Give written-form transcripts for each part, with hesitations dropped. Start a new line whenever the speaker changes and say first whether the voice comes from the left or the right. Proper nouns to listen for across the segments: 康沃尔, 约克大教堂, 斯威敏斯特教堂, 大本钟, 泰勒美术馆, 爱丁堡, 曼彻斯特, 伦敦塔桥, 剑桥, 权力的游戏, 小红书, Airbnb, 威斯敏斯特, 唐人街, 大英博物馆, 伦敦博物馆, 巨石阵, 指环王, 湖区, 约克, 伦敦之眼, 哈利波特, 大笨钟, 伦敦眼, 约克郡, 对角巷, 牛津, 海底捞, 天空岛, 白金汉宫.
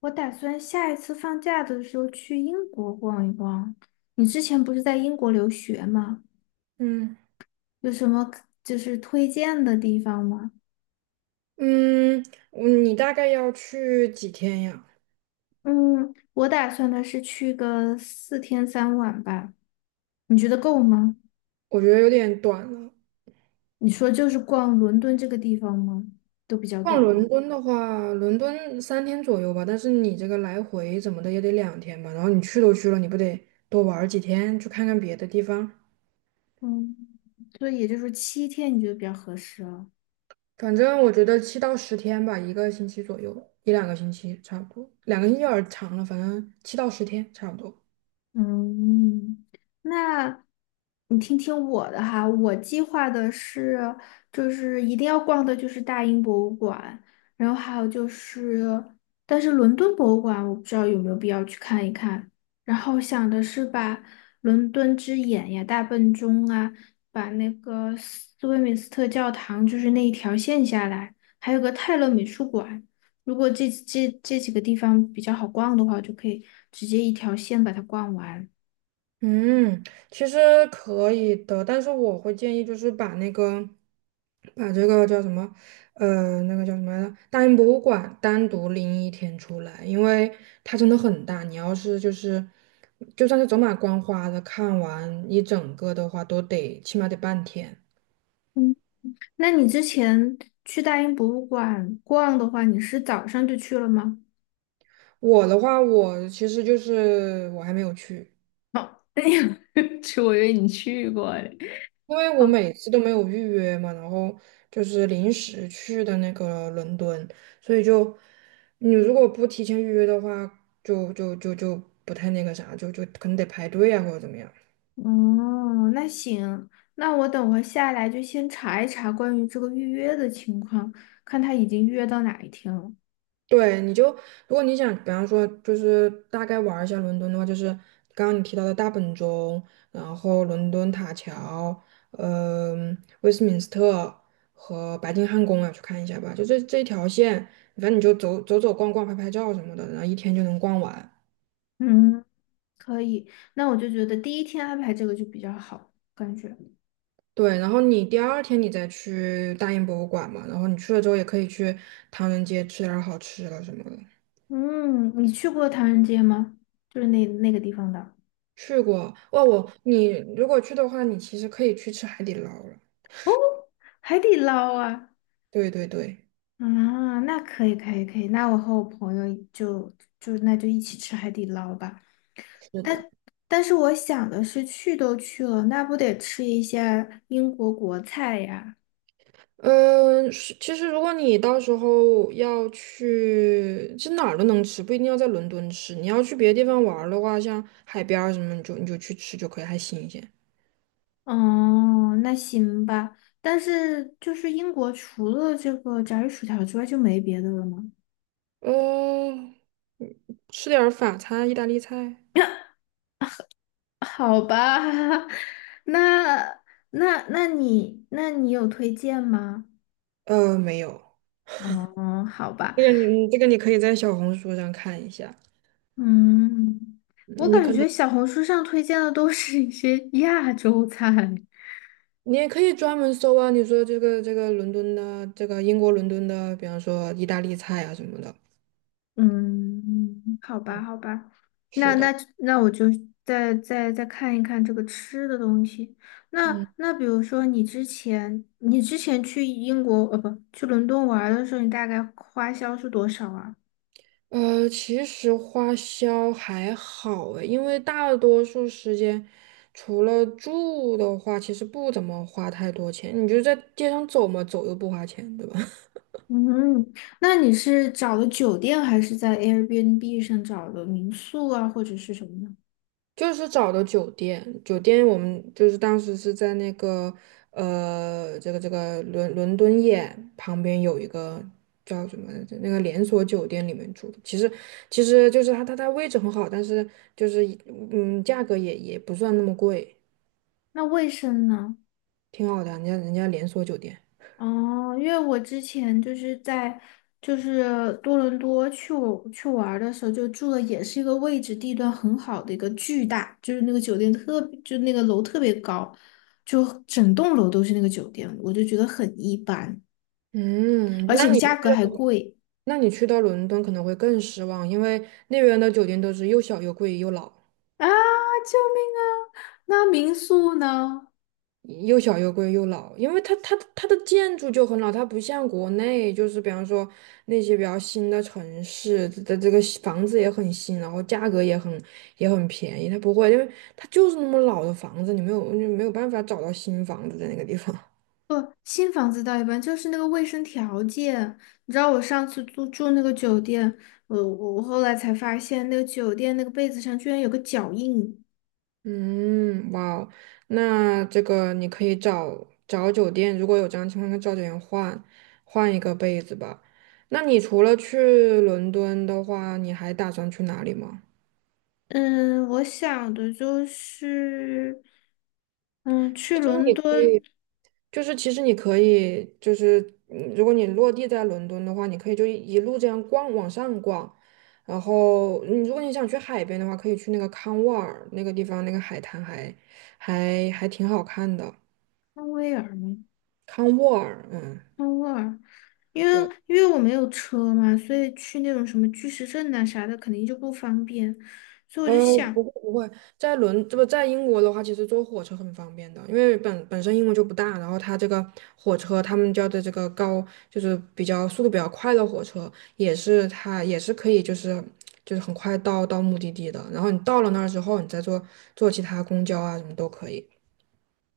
left: 我打算下一次放假的时候去英国逛一逛。你之前不是在英国留学吗？
right: 嗯
left: 有什么就是推荐的地方吗？
right: 嗯，你大概要去几天呀？
left: 嗯，我打算的是去个4天3晚吧。你觉得够吗？
right: 我觉得有点短了。
left: 你说就是逛伦敦这个地方吗？都比较
right: 逛
left: 短
right: 伦
left: 了。
right: 敦的话，伦敦3天左右吧，但是你这个来回怎么的也得两天吧。然后你去都去了，你不得多玩儿几天，去看看别的地方？
left: 嗯，所以也就是说7天，你觉得比较合适了。
right: 反正我觉得七到十天吧，一个星期左右，一两个星期差不多，两个星期有点儿长了，反正七到十天差不多。
left: 嗯，那你听听我的哈，我计划的是，就是一定要逛的就是大英博物馆，然后还有就是，但是伦敦博物馆我不知道有没有必要去看一看。然后想的是把伦敦之眼呀、大笨钟啊，把那个斯威敏斯特教堂就是那一条线下来，还有个泰勒美术馆。如果这几个地方比较好逛的话，就可以直接一条线把它逛完。
right: 嗯，其实可以的，但是我会建议就是把这个叫什么，那个叫什么来着，大英博物馆单独拎一天出来，因为它真的很大，你要是就是，就算是走马观花的看完一整个的话，都得起码得半天。
left: 嗯，那你之前去大英博物馆逛的话，你是早上就去了吗？
right: 我的话，我其实就是我还没有去。
left: 哦，去，是我以为你去过嘞。
right: 因为我
left: 好，
right: 每次都没有预约嘛，然后就是临时去的那个伦敦，所以就你如果不提前预约的话，就不太那个啥，就可能得排队啊或者怎么样。
left: 哦，那行，那我等会儿下来就先查一查关于这个预约的情况，看他已经预约到哪一天了。
right: 对，如果你想，比方说，就是大概玩儿一下伦敦的话，就是刚刚你提到的大本钟，然后伦敦塔桥，威斯敏斯特和白金汉宫啊，去看一下吧。就这一条线，反正你就走走走逛逛、拍拍照什么的，然后一天就能逛完。
left: 嗯，可以，那我就觉得第一天安排这个就比较好，感觉。
right: 对，然后你第二天你再去大英博物馆嘛，然后你去了之后也可以去唐人街吃点儿好吃的什么的。
left: 嗯，你去过唐人街吗？就是那那个地方的
right: 去过哦，你如果去的话，你其实可以去吃海底捞了。
left: 海底捞啊
right: 对对对，
left: 啊，那可以可以可以，那我和我朋友就就一起吃海底捞吧。
right: 是的，
left: 但但是我想的是，去都去了，那不得吃一下英国国菜呀？
right: 嗯，是其实如果你到时候要去，是哪儿都能吃，不一定要在伦敦吃。你要去别的地方玩儿的话，像海边儿什么，你就去吃就可以，还新鲜。
left: 哦，那行吧。但是就是英国除了这个炸鱼薯条之外就没别的了吗？
right: 嗯，吃点儿法餐、意大利菜。
left: 好吧，那那你那你有推荐吗？
right: 没有，
left: 哦，好吧，
right: 这个你嗯这个你可以在小红书上看一下，
left: 嗯，我
right: 嗯你
left: 感
right: 可
left: 觉
right: 能
left: 小红书上推荐的都是一些 亚洲菜，
right: 你也可以专门搜啊，你说这个伦敦的这个英国伦敦的，比方说意大利菜啊什么的。
left: 嗯，好吧，
right: 嗯，
left: 好吧，那
right: 是
left: 那
right: 的。
left: 那我就再看一看这个吃的东西。那
right: 嗯。
left: 那比如说你之前去英国不去伦敦玩儿的时候，你大概花销是多少啊？
right: 其实花销还好诶，因为大多数时间除了住的话，其实不怎么花太多钱。你就在街上走嘛，走又不花钱，对吧？
left: 嗯，那你是找的酒店还是在 Airbnb 上找的民宿啊，或者是什么呢？
right: 就是找的酒店，酒店我们就是当时是在这个伦敦眼旁边有一个叫什么来着，那个连锁酒店里面住的。其实就是它位置很好，但是就是价格也不算那么贵。
left: 那卫生呢？
right: 挺好的，人家人家连锁酒店。
left: 哦，因为我之前就是在多伦多去我去玩儿的时候，就住的也是一个位置地段很好的一个巨大，就是那个酒店特别就那个楼特别高，就整栋楼都是那个酒店，我就觉得很一般，
right: 嗯，
left: 而
right: 那
left: 且
right: 你
left: 价
right: 去
left: 格还贵。
right: 那你去到伦敦可能会更失望，因为那边的酒店都是又小又贵又老，
left: 啊！救命啊！那民宿呢？
right: 又小又贵又老，因为它的建筑就很老，它不像国内，就是比方说那些比较新的城市的这个房子也很新，然后价格也很便宜，它不会，因为它就是那么老的房子，你没有办法找到新房子在那个地方。
left: 不，新房子倒一般，就是那个卫生条件。你知道我上次住那个酒店，我后来才发现，那个酒店那个被子上居然有个脚印。
right: 嗯，哇哦，那这个你可以找找酒店，如果有这样情况，跟以找酒店换换一个被子吧。那你除了去伦敦的话，你还打算去哪里吗？
left: 嗯，我想的就是，嗯，
right: 其
left: 去
right: 实
left: 伦
right: 你可
left: 敦
right: 以，其实你可以，就是如果你落地在伦敦的话，你可以就一路这样逛，往上逛。然后，你如果你想去海边的话，可以去那个康沃尔那个地方，那个海滩还挺好看的。
left: 康威尔吗？
right: 康沃尔，嗯。
left: 康沃尔，因
right: 对。
left: 为因为我没有车嘛，所以去那种什么巨石阵呐、啥的肯定就不方便，所以我
right: 呃，
left: 就想。
right: 不会不会，这不在英国的话，其实坐火车很方便的，因为本身英国就不大，然后它这个火车，他们叫的这个高，就是比较速度比较快的火车，它也是可以就是很快到目的地的，然后你到了那儿之后，你再坐其他公交啊什么都可以。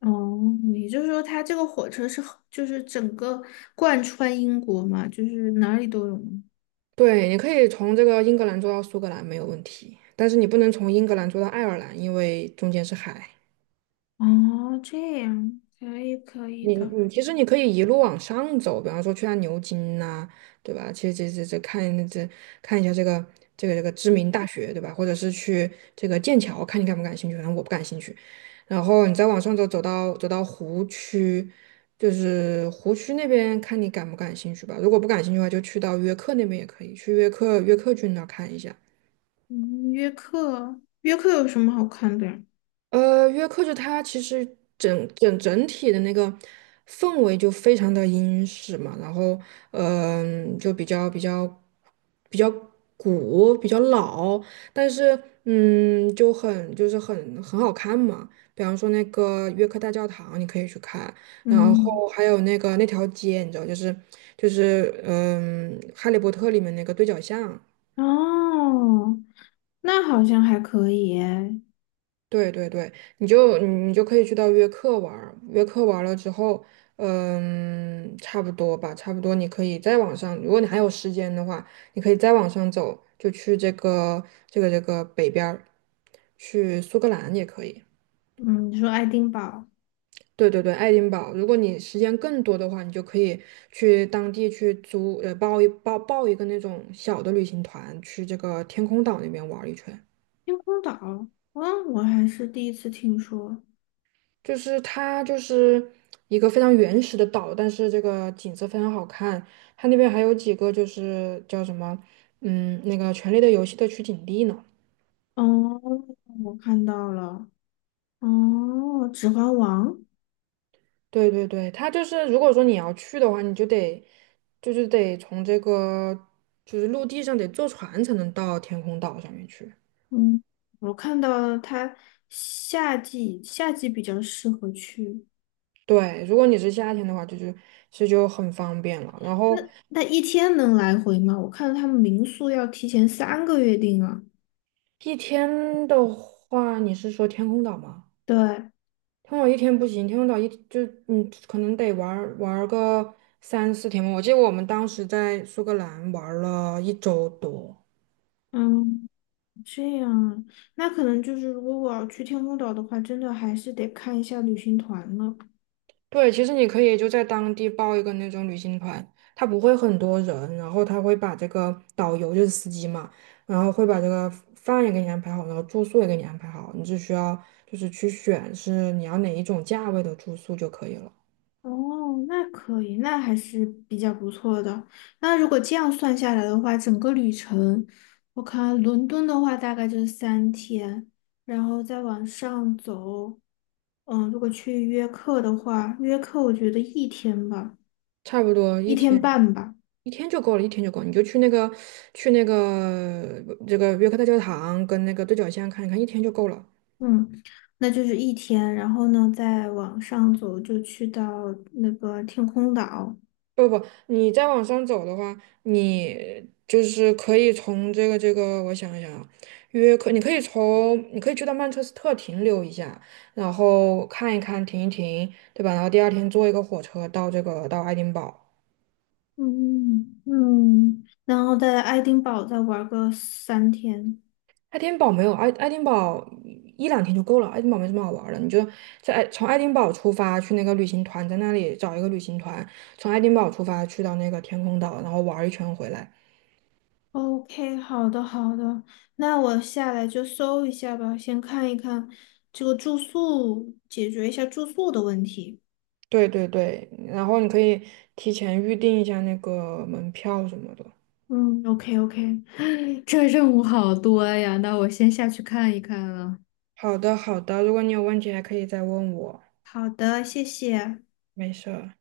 left: 哦，也就是说，它这个火车是很就是整个贯穿英国嘛，就是哪里都有吗？
right: 对，你可以从这个英格兰坐到苏格兰没有问题，但是你不能从英格兰坐到爱尔兰，因为中间是海。
left: 哦，这样可以可以
right: 你
left: 的。
right: 你其实你可以一路往上走，比方说去下牛津呐、对吧？其实这这看一下这个知名大学，对吧？或者是去这个剑桥，看你感不感兴趣。反正我不感兴趣。然后你再往上走，走到湖区，就是湖区那边看你感不感兴趣吧。如果不感兴趣的话，就去到约克那边也可以，去约克郡那儿看一下。
left: 嗯，约克，约克有什么好看的呀？
right: 约克就它其实整体的那个氛围就非常的英式嘛，然后就比较古，比较老，但是就很就是很很好看嘛。比方说那个约克大教堂，你可以去看，然
left: 嗯，
right: 后还有那个那条街，你知道，就是《哈利波特》里面那个对角巷。
left: 哦，那好像还可以耶
right: 对对对，你就可以去到约克玩儿，约克玩了之后，差不多吧，差不多你可以再往上，如果你还有时间的话，你可以再往上走，就去这个北边儿，去苏格兰也可以。
left: 嗯，你说爱丁堡、
right: 对对对，爱丁堡，如果你时间更多的话，你就可以去当地去租，报一个那种小的旅行团，去这个天空岛那边玩儿一圈。
left: 天空岛，嗯，我还是第一次听说。
right: 就是它就是一个非常原始的岛，但是这个景色非常好看。它那边还有几个就是叫什么，那个《权力的游戏》的取景地呢。
left: 哦，我看到了。哦，《指环王》。
right: 对对对，它就是如果说你要去的话，你就得就是得从这个就是陆地上得坐船才能到天空岛上面去。
left: 嗯，我看到了它夏季比较适合去。
right: 对，如果你是夏天的话，就其实就很方便了。然
left: 那
right: 后
left: 那一天能来回吗？我看他们民宿要提前3个月订啊。
right: 一天的话，你是说天空岛吗？
left: 对，
right: 通岛一天不行，天空岛就你可能得玩儿玩儿个三四天吧。我记得我们当时在苏格兰玩儿了一周多。
left: 嗯，这样啊，那可能就是如果我要去天空岛的话，真的还是得看一下旅行团了。
right: 对，其实你可以就在当地报一个那种旅行团，他不会很多人，然后他会把这个导游就是司机嘛，然后会把这个饭也给你安排好，然后住宿也给你安排好，你只需要就是去选是你要哪一种价位的住宿就可以了，
left: 哦，那可以，那还是比较不错的。那如果这样算下来的话，整个旅程，我看伦敦的话大概就是三天，然后再往上走。嗯，如果去约课的话，约课我觉得一天吧，
right: 差不多
left: 一
right: 一
left: 天
right: 天。
left: 半吧，
right: 一天就够了，一天就够了，你就去这个约克大教堂跟那个对角线看一看，一天就够了。
left: 嗯，那就是一天，然后呢，再往上走就去到那个天空岛，
right: 不不，你再往上走的话，你就是可以从这个，我想一想啊，约克，你可以去到曼彻斯特停留一下，然后看一看，停一停，对吧？然后第二天坐一个火车到这个到爱丁堡。
left: 嗯嗯，然后在爱丁堡再玩个三天。
right: 爱丁堡没有爱爱丁堡一两天就够了，爱丁堡没什么好玩儿的，你就从爱丁堡出发去那个旅行团，在那里找一个旅行团，从爱丁堡出发去到那个天空岛，然后玩儿一圈回来。
left: OK，好的好的，那我下来就搜一下吧，先看一看这个住宿，解决一下住宿的问题。
right: 对对对，然后你可以提前预定一下那个门票什么的。
left: 嗯，OK OK。这任务好多呀，那我先下去看一看了。
right: 好的好的，如果你有问题还可以再问我，
left: 好的，谢谢。
right: 没事儿。